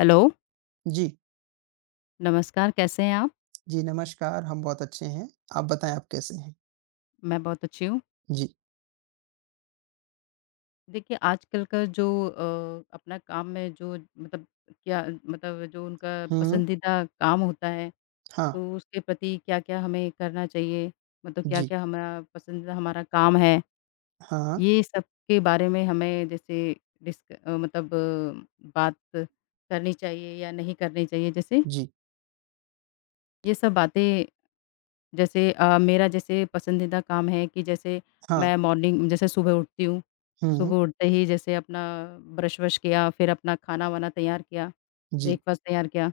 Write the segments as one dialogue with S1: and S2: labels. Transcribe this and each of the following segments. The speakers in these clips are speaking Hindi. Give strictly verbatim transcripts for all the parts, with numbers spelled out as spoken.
S1: हेलो,
S2: जी,
S1: नमस्कार कैसे हैं आप?
S2: जी नमस्कार, हम बहुत अच्छे हैं। आप बताएँ आप कैसे हैं?
S1: मैं बहुत अच्छी हूँ।
S2: जी।
S1: देखिए आजकल का जो अ, अपना काम में जो मतलब क्या मतलब जो उनका
S2: हुँ,
S1: पसंदीदा काम होता है,
S2: हाँ,
S1: तो उसके प्रति क्या-क्या हमें करना चाहिए? मतलब
S2: जी,
S1: क्या-क्या हमारा पसंदीदा हमारा काम है,
S2: हाँ,
S1: ये सब के बारे में हमें जैसे डिस्क अ, मतलब अ, बात करनी चाहिए या नहीं करनी चाहिए? जैसे
S2: जी,
S1: ये सब बातें जैसे अ, मेरा जैसे पसंदीदा काम है कि जैसे
S2: हाँ,
S1: मैं मॉर्निंग जैसे सुबह उठती हूँ,
S2: हुँ,
S1: सुबह उठते ही जैसे अपना ब्रश वश किया, फिर अपना खाना-वाना तैयार किया,
S2: जी,
S1: ब्रेकफ़ास्ट तैयार किया।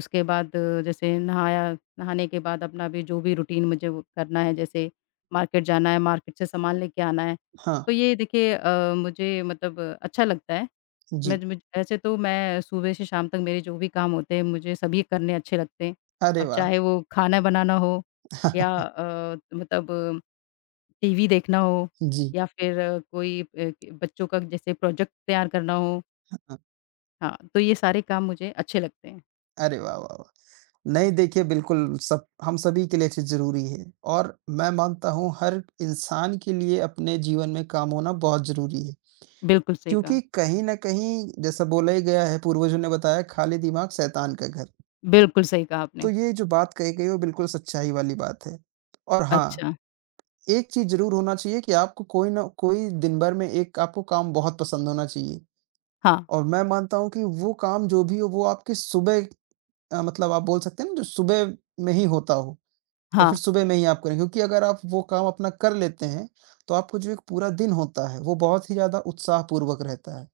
S1: उसके बाद अ, जैसे नहाया, नहाने के बाद अपना भी जो भी रूटीन मुझे वो करना है, जैसे मार्केट जाना है, मार्केट से सामान लेके आना है।
S2: हाँ,
S1: तो ये देखिए अ, मुझे मतलब अच्छा लगता है। मैं
S2: जी।
S1: ज मुझ ऐसे तो मैं सुबह से शाम तक मेरे जो भी काम होते हैं, मुझे सभी करने अच्छे लगते हैं।
S2: अरे
S1: अब
S2: वाह!
S1: चाहे वो खाना बनाना हो या अ, मतलब टीवी देखना हो
S2: जी,
S1: या फिर अ, कोई अ, बच्चों का जैसे प्रोजेक्ट तैयार करना हो,
S2: हाँ।
S1: हाँ, तो ये सारे काम मुझे अच्छे लगते हैं।
S2: अरे वाह, वाह, वाह! नहीं देखिए बिल्कुल सब हम सभी के लिए चीज़ ज़रूरी है और मैं मानता हूँ हर इंसान के लिए अपने जीवन में काम होना बहुत ज़रूरी है।
S1: बिल्कुल सही कहा,
S2: क्योंकि कहीं न कहीं जैसा बोला ही गया है पूर्वजों ने बताया खाली दिमाग शैतान का घर।
S1: बिल्कुल सही कहा
S2: तो
S1: आपने।
S2: ये जो बात कही गई है, वो बिल्कुल सच्चाई वाली बात है। और हाँ,
S1: अच्छा,
S2: एक चीज़ ज़रूर होना चाहिए कि आपको कोई ना कोई दिन भर में एक आपको काम बहुत पसंद होना चाहिए।
S1: हाँ,
S2: और मैं मानता हूँ कि वो काम जो भी हो वो आपके सुबह अ, मतलब आप बोल सकते हैं ना जो सुबह में ही होता हो या
S1: हाँ,
S2: फिर सुबह में ही आप करें क्योंकि अगर आप वो काम अपना कर लेते हैं, तो आपको जो एक पूरा दिन होता है, वो बहुत ही ज़्यादा उत्साहपूर्वक रहता है।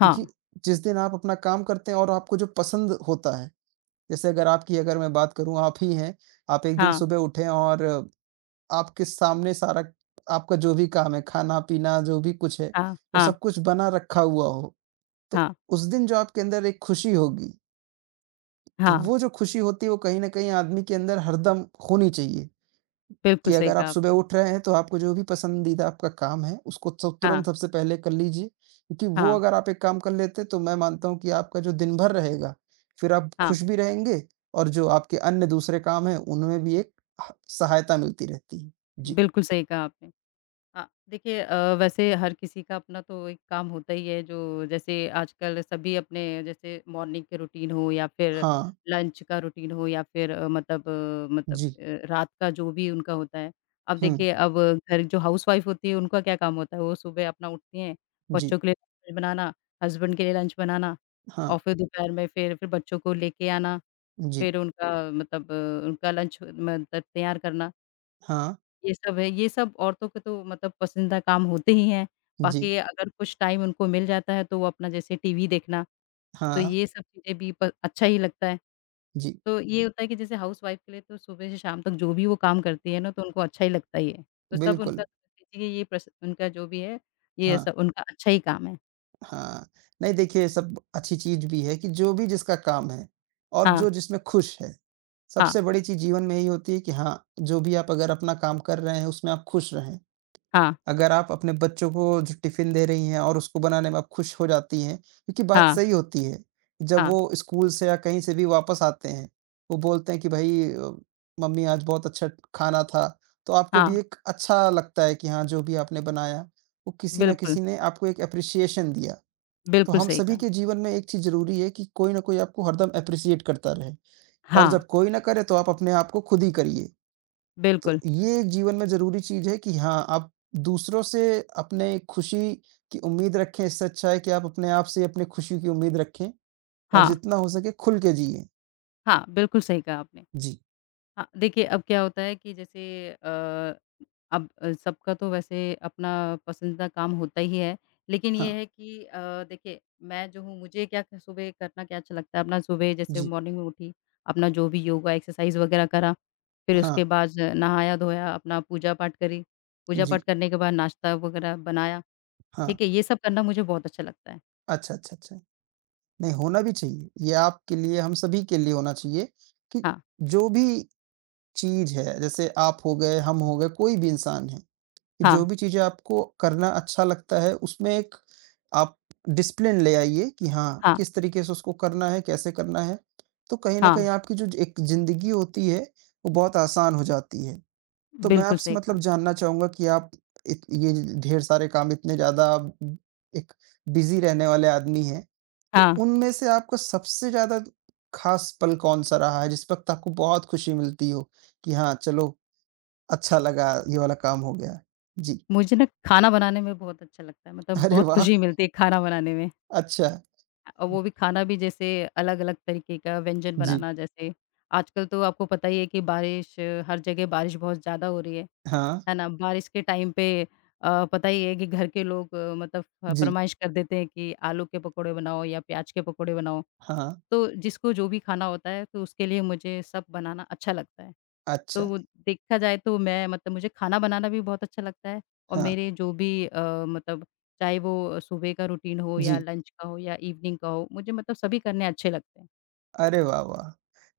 S2: क्योंकि
S1: हाँ,
S2: जिस दिन आप अपना काम करते हैं और आपको जो पसंद होता है जैसे अगर आपकी अगर मैं बात करूँ, आप ही हैं, आप एक दिन
S1: हाँ,
S2: सुबह उठे और आपके सामने सारा आपका जो भी काम है, खाना-पीना जो भी कुछ है,
S1: हाँ,
S2: वो
S1: हाँ,
S2: सब कुछ बना रखा हुआ हो, तो
S1: हाँ,
S2: उस दिन जो आपके अंदर एक खुशी होगी, तो
S1: हाँ,
S2: वो जो खुशी होती है, वो कहीं न कहीं आदमी के अंदर हरदम होनी चाहिए। कि
S1: बिल्कुल सही
S2: अगर आप
S1: कहा
S2: सुबह
S1: आपने।
S2: उठ रहे हैं तो आपको जो भी पसंदीदा आपका काम है उसको तो
S1: हाँ,
S2: तुरंत सबसे पहले कर लीजिए, क्योंकि वो
S1: हाँ,
S2: अगर आप एक काम कर लेते तो मैं मानता हूँ कि आपका जो दिन भर रहेगा, फिर आप
S1: हाँ,
S2: खुश भी रहेंगे और जो आपके अन्य दूसरे काम हैं उनमें भी एक ह सहायता मिलती रहती है। जी।
S1: बिल्कुल सही कहा आपने। हाँ, देखिए अ, वैसे हर किसी का अपना तो एक काम होता ही है जो जैसे आजकल सभी अपने जैसे मॉर्निंग के रूटीन हो या फिर
S2: हाँ।
S1: लंच का रूटीन हो या फिर अ, मतलब अ, मतलब
S2: जी।
S1: अ, रात का जो भी उनका होता है। अब
S2: हुँ।
S1: देखिए अब घर जो हाउसवाइफ होती है उनका क्या काम होता है, वो सुबह अपना उठती हैं,
S2: जी।
S1: बच्चों के लिए लंच बनाना, हस्बैंड के लिए लंच बनाना
S2: हाँ।
S1: और फिर दोपहर में फिर फिर बच्चों को लेके आना,
S2: जी।
S1: फिर उनका मतलब अ, उनका लंच मतलब तैयार करना।
S2: हाँ।
S1: ये सब है, ये सब औरतों के तो मतलब पसंदीदा काम होते ही हैं,
S2: जी।
S1: बाकी अगर कुछ टाइम उनको मिल जाता है तो वो अपना जैसे टीवी देखना, तो
S2: हाँ।
S1: ये सब चीज़ें भी प अच्छा ही लगता है।
S2: जी।
S1: तो ये होता है कि जैसे हाउसवाइफ़ के लिए तो सुबह से शाम तक जो भी वो काम करती है ना तो उनको अच्छा ही लगता ही है। तो सब उनका
S2: बिल्कुल।
S1: देखिए ये प्रस उनका जो भी है, ये
S2: हाँ।
S1: सब उनका अच्छा ही काम है।
S2: हाँ, नहीं देखिए, सब अच्छी चीज़ भी है कि जो भी जिसका काम है और
S1: हाँ,
S2: जो जिसमें खुश है।
S1: हाँ,
S2: सबसे बड़ी चीज़ जीवन में यही होती है कि हाँ, जो भी आप अगर अपना काम कर रहे हैं, उसमें आप खुश रहें।
S1: हाँ,
S2: अगर आप अपने बच्चों को जो टिफ़िन दे रही हैं और उसको बनाने में आप खुश हो जाती हैं, क्योंकि बात
S1: हाँ,
S2: सही होती है। जब
S1: हाँ,
S2: वो स्कूल से या कहीं से भी वापस आते हैं, वो बोलते हैं कि भई अ, मम्मी आज बहुत अच्छा खाना था, तो आपको
S1: हाँ,
S2: भी एक अच्छा लगता है कि हाँ, जो भी आपने बनाया, वो किसी न
S1: बिल्कुल,
S2: किसी ने आपको एक एप्रिसिएशन दिया। तो
S1: बिल्कुल
S2: हम
S1: सही
S2: सभी
S1: कहा।
S2: के जीवन में एक चीज़ ज़रूरी है कि कोई ना कोई आपको हरदम एप्रिशिएट करता रहे और
S1: हाँ,
S2: जब कोई ना करे तो आप अपने आप को खुद ही करिए। तो
S1: बिल्कुल,
S2: ये एक जीवन में ज़रूरी चीज़ है कि हाँ, आप दूसरों से अपने खुशी की उम्मीद रखें, इससे अच्छा है कि आप अपने आप से अपनी खुशी की उम्मीद रखें और
S1: हाँ,
S2: जितना हो सके खुल के जिएँ।
S1: हाँ, बिल्कुल सही कहा आपने।
S2: जी,
S1: हाँ, देखिए अब क्या होता है कि जैसे अ, अब अ, सबका तो वैसे अपना पसंदीदा काम होता ही है। लेकिन
S2: हाँ,
S1: ये है कि अ, देखिए मैं जो हूँ मुझे क्या क सुबह करना क्या अच्छा लगता है अपना सुबह जैसे
S2: जी,
S1: मॉर्निंग में उठी, अपना जो भी योगा एक्सरसाइज़ वगैरह करा, फिर
S2: हाँ,
S1: उसके बाद नहाया-धोया, अपना पूजा-पाठ करी,
S2: जी,
S1: पूजा-पाठ करने के बाद नाश्ता वगैरह बनाया,
S2: हाँ।
S1: ठीक है? ये सब करना मुझे बहुत अच्छा लगता है।
S2: अच्छा, अच्छा, अच्छा। नहीं, होना भी चाहिए। ये आपके लिए, हम सभी के लिए होना चाहिए कि
S1: हाँ,
S2: जो भी चीज़ है, जैसे आप हो गए, हम हो गए, कोई भी इंसान है, कि
S1: हाँ,
S2: जो भी चीज़ें आपको करना अच्छा लगता है, उसमें एक आप डिसिप्लिन ले आइए कि हाँ,
S1: हाँ,
S2: किस तरीके से उसको करना है, कैसे करना है। तो कहीं न
S1: हाँ,
S2: कहीं आपकी जो ज एक ज़िंदगी होती है, वो बहुत आसान हो जाती है। तो मैं
S1: बिल्कुल
S2: आपसे
S1: सही
S2: मतलब
S1: कहा।
S2: जानना चाहूँगा कि आप इत ये ढेर सारे काम इतने ज़्यादा आप एक बिज़ी रहने वाले आदमी हैं, तो
S1: हाँ।
S2: उनमें से आपका सबसे ज़्यादा ख़ास पल कौन-सा रहा है, जिस वक़्त आपको बहुत खुशी मिलती हो कि हाँ, चलो अच्छा लगा, ये वाला काम हो गया? जी।
S1: मुझे ना खाना बनाने में बहुत अच्छा लगता है, मतलब
S2: अरे
S1: बहुत
S2: वाह!
S1: खुशी मिलती है खाना बनाने में।
S2: अच्छा,
S1: और वो भी खाना भी जैसे अलग-अलग तरीके का व्यंजन
S2: जी,
S1: बनाना जैसे आजकल तो आपको पता ही है कि बारिश हर जगह बारिश बहुत ज़्यादा हो रही है।
S2: हाँ,
S1: है ना? बारिश के टाइम पे अ, पता ही है कि घर के लोग अ, मतलब फ
S2: जी,
S1: फरमाइश कर देते हैं कि आलू के पकौड़े बनाओ या प्याज के पकौड़े बनाओ।
S2: हाँ,
S1: तो जिसको जो भी खाना होता है तो उसके लिए मुझे सब बनाना अच्छा लगता है। तो
S2: अच्छा,
S1: वो देखा जाए तो मैं मतलब मुझे खाना बनाना भी बहुत अच्छा लगता है और
S2: हाँ,
S1: मेरे जो भी अ, मतलब चाहे वो अ, सुबह का रूटीन हो या
S2: जी,
S1: लंच का हो या इवनिंग का हो, मुझे मतलब सभी करने अच्छे लगते हैं।
S2: अरे वाह, वाह!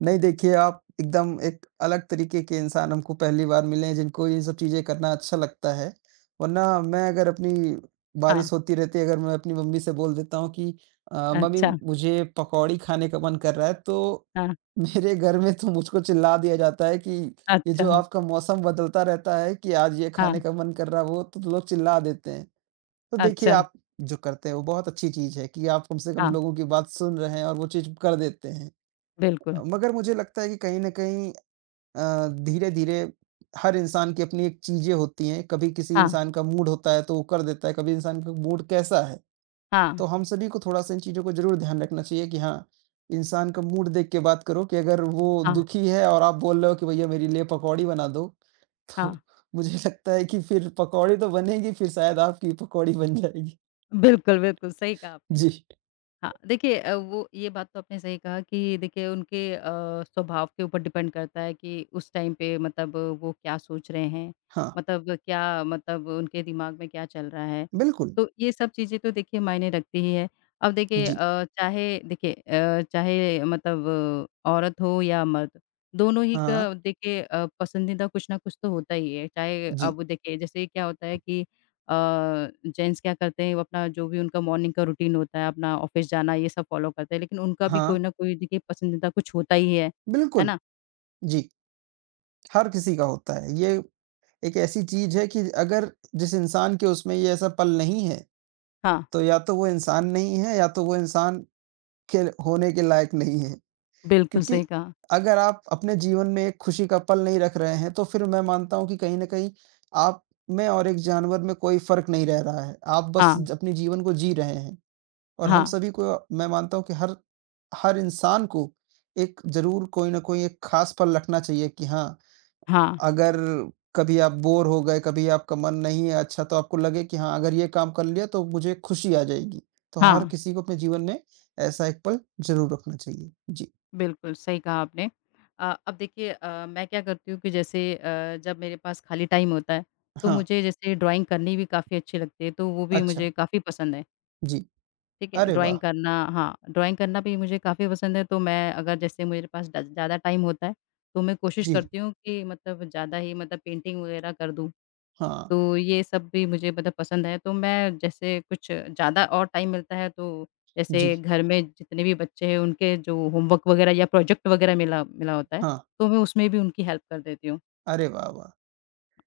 S2: नहीं देखिए, आप एकदम एक अलग तरीके के इंसान हमको पहली बार मिले हैं जिनको ये सब चीज़ें करना अच्छा लगता है। वरना मैं अगर अपनी
S1: हाँ,
S2: बारिश होती रहती है, अगर मैं अपनी मम्मी से बोल देता हूँ कि अ, मम्मी
S1: अच्छा,
S2: मुझे पकौड़ी खाने का मन कर रहा है, तो
S1: हाँ,
S2: मेरे घर में तो मुझको चिल्ला दिया जाता है कि ये जो
S1: अच्छा,
S2: आपका मौसम बदलता रहता है कि आज ये
S1: हाँ,
S2: खाने का मन कर रहा है, वो तो लोग चिल्ला देते हैं। तो देखिए,
S1: अच्छा,
S2: आप जो करते हैं वो बहुत अच्छी चीज़ है कि आप कम से कम
S1: हाँ,
S2: लोगों की बात सुन रहे हैं और वो चीज़ कर देते हैं। अ,
S1: बिल्कुल।
S2: मगर मुझे लगता है कि कहीं न कहीं अ, धीरे-धीरे हर इंसान की अपनी एक चीज़ें होती हैं, कभी किसी
S1: हाँ,
S2: इंसान का मूड होता है तो वो कर देता है, कभी इंसान का मूड कैसा है।
S1: हाँ,
S2: तो हम सभी को थोड़ा-सा इन चीज़ों को ज़रूर ध्यान रखना चाहिए कि हाँ, इंसान का मूड देख के बात करो कि अगर वो
S1: हाँ,
S2: दुखी है और आप बोल रहे हो कि भैया मेरे लिए पकौड़ी बना दो, तो
S1: हाँ,
S2: मुझे लगता है कि फिर पकौड़ी तो बनेगी, फिर शायद आपकी पकौड़ी बन जाएगी।
S1: बिल्कुल, बिल्कुल, सही कहा आपने।
S2: जी,
S1: हाँ, देखिए अ, वो ये बात तो आपने सही कहा कि देखिए उनके अ, स्वभाव के ऊपर डिपेंड करता है कि उस टाइम पे मतलब वो क्या सोच रहे हैं,
S2: हाँ।
S1: मतलब क्या मतलब उनके दिमाग में क्या चल रहा है।
S2: बिल्कुल,
S1: तो ये सब चीज़ें तो देखिए मायने रखती ही है। अब देखिए
S2: जी,
S1: अ, चाहे देखिए अ, चाहे मतलब अ, औरत हो या मर्द, दोनों ही
S2: हाँ,
S1: का देखिए अ, पसंदीदा कुछ ना कुछ तो होता ही है। चाहे
S2: जी,
S1: अब देखिए जैसे क्या होता है कि अ, जेंट्स क्या करते हैं वो अपना जो भी उनका मॉर्निंग का रूटीन होता है, अपना ऑफ़िस जाना ये सब फ़ॉलो करते हैं, लेकिन उनका भी
S2: हाँ,
S1: कोई न कोई देखिए पसंदीदा कुछ होता ही है, है
S2: बिल्कुल,
S1: ना?
S2: जी, हर किसी का होता है। ये एक ऐसी चीज़ है कि अगर जिस इंसान के उसमें ये ऐसा पल नहीं है,
S1: हाँ,
S2: तो या तो वो इंसान नहीं है या तो वो इंसान के होने के लायक नहीं है।
S1: बिल्कुल
S2: क्योंकि
S1: सही कहा।
S2: अगर आप अपने जीवन में एक खुशी का पल नहीं रख रहे हैं, तो फिर मैं मानता हूँ कि कहीं न कहीं आप में और एक जानवर में कोई फ़र्क नहीं रह रहा है। आप बस
S1: हाँ,
S2: ज अपने जीवन को जी रहे हैं। और हम
S1: हाँ,
S2: सभी को मैं मानता हूँ कि हर हर इंसान को एक ज़रूर कोई न कोई एक ख़ास पल रखना चाहिए कि हाँ,
S1: हाँ,
S2: अगर कभी आप बोर हो गए, कभी आपका मन नहीं है अच्छा तो आपको लगे कि हाँ, अगर ये काम कर लिया तो मुझे खुशी आ जाएगी। तो हर
S1: हाँ,
S2: किसी को अपने जीवन में ऐसा एक पल ज़रूर रखना चाहिए। जी,
S1: बिल्कुल सही कहा आपने। अ, अब देखिए अ, मैं क्या करती हूँ कि जैसे अ, जब मेरे पास खाली टाइम होता है, तो
S2: हाँ,
S1: मुझे जैसे ड्राइंग करनी भी काफ़ी अच्छी लगती है, तो वो भी
S2: अच्छा,
S1: मुझे काफ़ी पसंद है।
S2: जी,
S1: ठीक है,
S2: अरे
S1: ड्राइंग
S2: वाह!
S1: करना हाँ, ड्राइंग करना भी मुझे काफ़ी पसंद है, तो मैं अगर जैसे मेरे पास ड ज़्यादा टाइम होता है, तो मैं कोशिश
S2: जी,
S1: करती हूँ कि मतलब ज़्यादा ही मतलब पेंटिंग वगैरह कर दूँ।
S2: हाँ,
S1: तो ये सब भी मुझे मतलब पसंद है, तो मैं जैसे कुछ ज़्यादा और टाइम मिलता है, तो
S2: जी,
S1: जैसे घर में जितने भी बच्चे हैं, उनके जो होमवर्क वगैरह या प्रोजेक्ट वगैरह मिला मिला होता है,
S2: हाँ,
S1: तो मैं उसमें भी उनकी हेल्प कर देती हूँ।
S2: अरे वाह, वाह!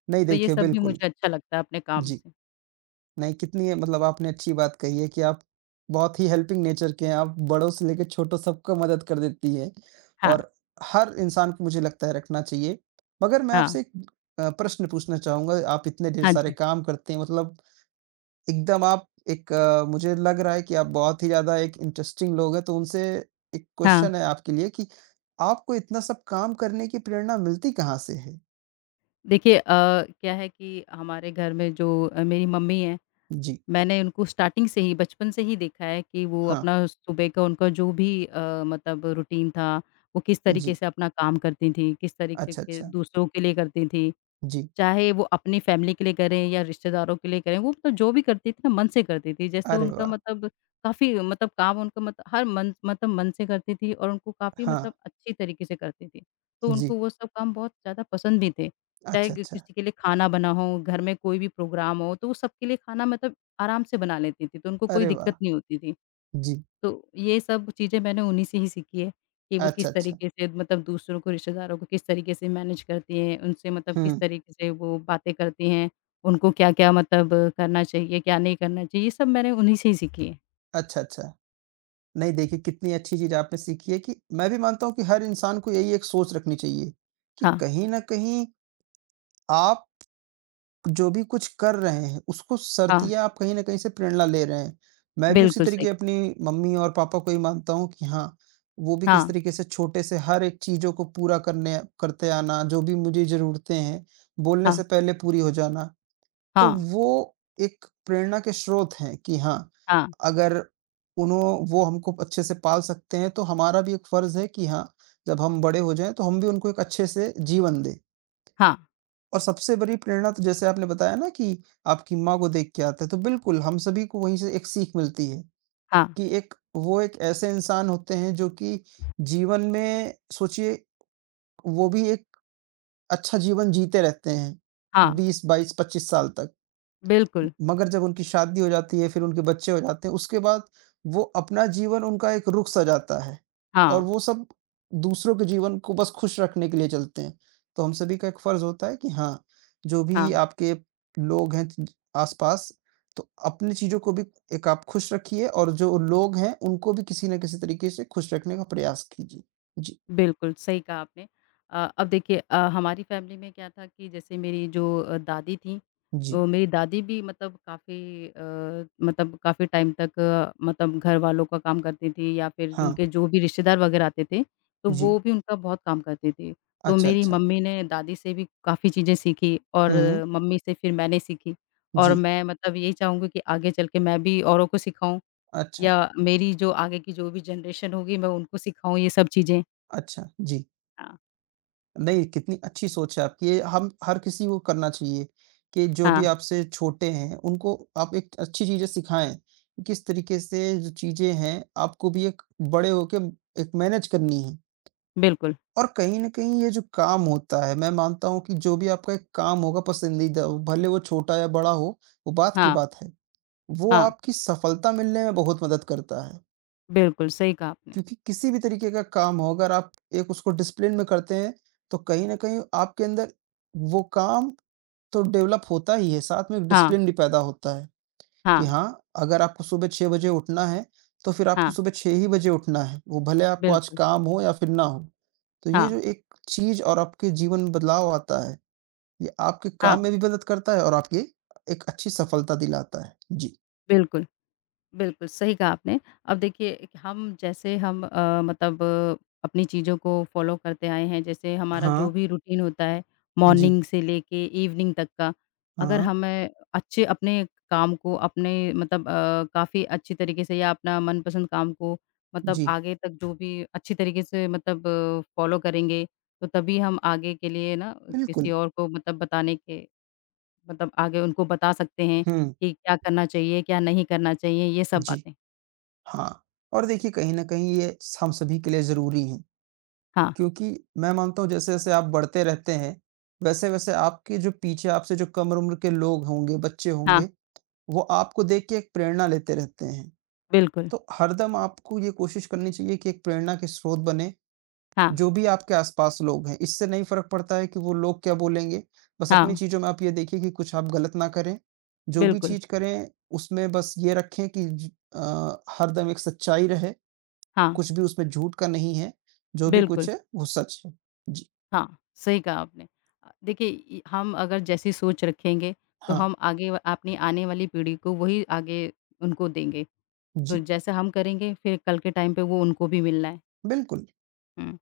S2: नहीं
S1: तो ये
S2: देखिए
S1: सब भी
S2: बिल्कुल,
S1: मुझे अच्छा लगता है अपने काम
S2: जी।
S1: से।
S2: नहीं, कितनी है मतलब आपने अच्छी बात कही है कि आप बहुत ही हेल्पिंग नेचर के हैं, आप बड़ों से लेके छोटों सबको मदद कर देती हैं
S1: हाँ,
S2: और हर इंसान को मुझे लगता है रखना चाहिए। मगर मैं
S1: हाँ।
S2: आपसे एक अ, प्रश्न पूछना चाहूँगा, आप इतने ढेर
S1: हाँ
S2: सारे
S1: जी।
S2: काम करते हैं मतलब एकदम आप एक अ, मुझे लग रहा है कि आप बहुत ही ज़्यादा एक इंटरेस्टिंग लोग हैं, तो उनसे एक
S1: हाँ।
S2: क्वेश्चन है आपके लिए कि आपको इतना सब काम करने की प्रेरणा मिलती कहाँ से है?
S1: देखिए अ, क्या है कि हमारे घर में जो अ, मेरी मम्मी हैं,
S2: जी,
S1: मैंने उनको स्टार्टिंग से ही बचपन से ही देखा है कि वो
S2: हाँ,
S1: अपना सुबह का उनका जो भी अ, मतलब रूटीन था, वो किस तरीके
S2: जी,
S1: से अपना काम करती थीं, किस तरीके से
S2: अच्छा,
S1: के-
S2: अच्छा,
S1: दूसरों के लिए करती थीं।
S2: जी,
S1: चाहे वो अपनी फैमिली के लिए करें या रिश्तेदारों के लिए करें, वो मतलब जो भी करती थी ना मन से करती थी। जैसे
S2: अरे
S1: उनका
S2: वाह!
S1: मतलब काफ़ी मतलब काम उनका मत हर मन मतलब मन से करती थी और उनको काफ़ी
S2: हाँ,
S1: मतलब अच्छी तरीके से करती थी। तो
S2: जी।
S1: उनको वो सब काम बहुत ज़्यादा पसंद भी थे। चाहे
S2: अच्छा,
S1: कि
S2: अच्छा।
S1: किसी के लिए खाना बना हो, घर में कोई भी प्रोग्राम हो, तो वो सबके लिए खाना मतलब आराम से बना लेती थी, तो उनको कोई
S2: अरे वाह!
S1: दिक्कत नहीं होती थी।
S2: जी।
S1: तो ये सब चीज़ें मैंने उन्हीं से ही सीखी है। कि वो
S2: अच्छा,
S1: किस
S2: अच्छा।
S1: तरीके से मतलब दूसरों को रिश्तेदारों को किस तरीके से मैनेज करती हैं, उनसे मतलब किस
S2: हुँ।
S1: तरीके से वो बातें करती हैं, उनको क्या-क्या मतलब करना चाहिए, क्या नहीं करना चाहिए, ये सब मैंने उन्हीं से ही सीखी है।
S2: अच्छा, अच्छा। नहीं देखिए कितनी अच्छी चीज़ आपने सीखी है कि मैं भी मानता हूँ कि हर इंसान को यही एक सोच रखनी चाहिए, कि
S1: हाँ,
S2: कहीं न कहीं आप जो भी कुछ कर रहे हैं, उसको
S1: हाँ,
S2: सर्तिया आप कहीं न कहीं से प्रेरणा ले रहे हैं। मैं भी उसी
S1: बिल्कुल सही
S2: तरीके
S1: कहा।
S2: अपनी मम्मी और पापा को ही मानता हूँ कि हाँ, वो भी किस
S1: हाँ,
S2: तरीके से छोटे से हर एक चीज़ों को पूरा करने करते आना, जो भी मुझे ज़रूरतें हैं, बोलने
S1: हाँ,
S2: से पहले पूरी हो जाना। तो
S1: हाँ,
S2: वो एक प्रेरणा के स्रोत हैं कि हाँ,
S1: हाँ,
S2: अगर उन्हों वो हमको अच्छे से पाल सकते हैं, तो हमारा भी एक फ़र्ज़ है कि हाँ, जब हम बड़े हो जाएँ, तो हम भी उनको एक अच्छे से जीवन दें।
S1: हाँ,
S2: और सबसे बड़ी प्रेरणा तो जैसे आपने बताया ना कि आपकी माँ को देख के आता है, तो बिल्कुल हम सभी को वहीं से एक सीख मिलती है
S1: हाँ,
S2: कि एक वो एक ऐसे इंसान होते हैं जो कि जीवन में सोचिए वो भी एक अच्छा जीवन जीते रहते हैं,
S1: हाँ,
S2: बीस, बाईस, पच्चीस साल तक।
S1: बिल्कुल।
S2: मगर जब उनकी शादी हो जाती है, फिर उनके बच्चे हो जाते हैं, उसके बाद वो अपना जीवन उनका एक रुख सा जाता है
S1: हाँ,
S2: और वो सब दूसरों के जीवन को बस खुश रखने के लिए चलते हैं। तो हम सभी का एक फ़र्ज़ होता है कि हाँ, जो
S1: हाँ।
S2: भी आपके लोग हैं ज आस-पास, तो अपनी चीज़ों को भी एक आप खुश रखिए और जो लोग हैं, उनको भी किसी न किसी तरीके से खुश रखने का प्रयास कीजिए। जी,
S1: बिल्कुल, सही कहा आपने। अ, अब देखिए अ, हमारी फैमिली में क्या था कि जैसे मेरी जो अ, दादी थीं,
S2: जी,
S1: तो मेरी दादी भी मतलब काफ़ी अ, मतलब काफ़ी टाइम तक अ, मतलब घर वालों का काम करती थीं या फिर
S2: हाँ,
S1: उनके जो भी रिश्तेदार वगैरह आते थे, तो
S2: जी।
S1: वो भी उनका बहुत काम करती थीं। तो
S2: अच्छा,
S1: मेरी
S2: अच्छा।
S1: मम्मी ने दादी से भी काफ़ी चीज़ें सीखी और
S2: हुँ,
S1: मम्मी से फिर मैंने सीखी और
S2: जी।
S1: मैं मतलब यही चाहूँगी कि आगे चल के मैं भी औरों को सिखाऊँ
S2: अच्छा,
S1: या मेरी जो आगे की जो भी जनरेशन होगी, मैं उनको सिखाऊँ ये सब चीज़ें।
S2: अच्छा, जी।
S1: हाँ।
S2: नहीं, कितनी अच्छी सोच है आपकी ये। हम हर किसी को करना चाहिए कि जो भी
S1: हाँ,
S2: आपसे छोटे हैं, उनको आप एक अच्छी चीज़ें सिखाएँ। किस तरीके से जो चीज़ें हैं, आपको भी एक बड़े होके एक मैनेज करनी है।
S1: बिल्कुल।
S2: और कहीं न कहीं ये जो काम होता है, मैं मानता हूँ कि जो भी आपका एक काम होगा पसंदीदा, वो भले वो छोटा या बड़ा हो, वो बात की
S1: हाँ,
S2: बात है। वो
S1: हाँ,
S2: आपकी सफलता मिलने में बहुत मदद करता है।
S1: बिल्कुल, सही कहा आपने।
S2: क्योंकि किसी भी तरीके का काम हो अगर आप एक उसको डिसिप्लिन में करते हैं, तो कहीं न कहीं आपके अंदर वो काम तो डेवलप होता ही है, साथ में एक
S1: हाँ,
S2: डिसिप्लिन भी पैदा होता है
S1: हाँ,
S2: कि हाँ, अगर आपको सुबह छह बजे उठना है, तो फिर आपको
S1: हाँ,
S2: सुबह छह ही बजे उठना है, वो भले आपको आज
S1: बिल्कुल।
S2: काम हो या फिर ना हो। तो ये
S1: हाँ,
S2: जो एक चीज़ और आपके जीवन में बदलाव आता है, ये आपके
S1: हाँ,
S2: काम में भी मदद करता है और आपकी एक अच्छी सफलता दिलाता है। जी।
S1: बिल्कुल। बिल्कुल, सही कहा आपने। अब देखिए, एक हम जैसे हम अ, मतलब अ, अपनी चीज़ों को फ़ॉलो करते आए हैं, जैसे हमारा
S2: हाँ,
S1: जो भी रूटीन होता है,
S2: जी,
S1: मॉर्निंग से लेके इवनिंग तक का, अगर
S2: हाँ,
S1: हमें अच्छे अपने काम को अपने मतलब अ, काफ़ी अच्छी तरीके से या अपना मनपसंद काम को मतलब
S2: जी,
S1: आगे तक जो भी अच्छी तरीके से मतलब फ़ॉलो करेंगे, तो तभी हम आगे के लिए ना किसी
S2: बिल्कुल।
S1: और को मतलब बताने के मतलब आगे उनको बता सकते हैं
S2: हुँ,
S1: कि क्या करना चाहिए, क्या नहीं करना चाहिए, ये सब
S2: जी।
S1: बातें।
S2: हाँ, और देखिए कहीं न कहीं ये हम सभी के लिए ज़रूरी हैं,
S1: हाँ,
S2: क्योंकि मैं मानता हूँ जैसे-जैसे आप बढ़ते रहते हैं, वैसे-वैसे आपके जो पीछे आपसे जो कम उम्र के लोग होंगे, बच्चे
S1: हाँ,
S2: होंगे, वो आपको देख के एक प्रेरणा लेते रहते हैं।
S1: बिल्कुल।
S2: तो हरदम आपको ये कोशिश करनी चाहिए कि एक प्रेरणा के स्रोत बने,
S1: हाँ,
S2: जो भी आपके आस-पास लोग हैं। इससे नहीं फ़र्क पड़ता है कि वो लोग क्या बोलेंगे, बस अपनी
S1: हाँ,
S2: चीज़ों में आप ये देखिए कि कुछ आप गलत ना करें। जो भी
S1: बिल्कुल।
S2: चीज़ करें, उसमें बस ये रखें कि ज अ, हरदम एक सच्चाई रहे
S1: हाँ,
S2: कुछ भी उसमें झूठ का नहीं है, जो भी कुछ
S1: बिल्कुल।
S2: है वो सच है। जी,
S1: हाँ, सही कहा आपने। अ, देखिए इ हम अगर जैसी सोच रखेंगे तो
S2: हाँ,
S1: हम आगे व अपनी आने वाली पीढ़ी को वही आगे उनको देंगे। तो
S2: जी,
S1: जैसा हम करेंगे फिर कल के टाइम पे वो उनको भी मिलना है।
S2: बिल्कुल
S1: हुँ,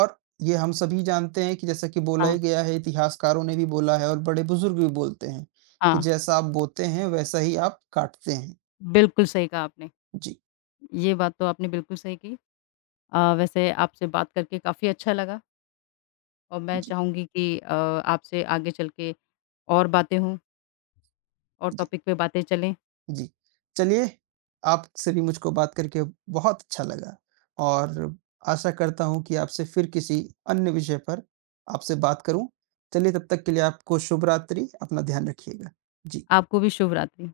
S2: और ये हम सभी जानते हैं कि जैसा कि बोला
S1: हाँ,
S2: ही गया है, इतिहासकारों ने भी बोला है और बड़े बुजुर्ग भी बोलते हैं, कि
S1: हाँ,
S2: जैसा आप बोते हैं वैसा ही आप काटते हैं।
S1: बिल्कुल सही कहा आपने।
S2: जी,
S1: ये बात तो आपने बिल्कुल सही की। अ, वैसे आपसे बात करके काफ़ी अच्छा लगा और मैं
S2: जी,
S1: चाहूँगी कि अ, आपसे आगे चल के और बातें हों और
S2: जी,
S1: टॉपिक पे बातें चलें।
S2: जी। चलिए, आपसे भी मुझको बात करके बहुत अच्छा लगा और आशा करता हूँ कि आपसे फिर किसी अन्य विषय पर आपसे बात करूँ। चलिए तब तक के लिए आपको शुभ रात्रि, अपना ध्यान रखिएगा। जी।
S1: आपको भी शुभ रात्रि।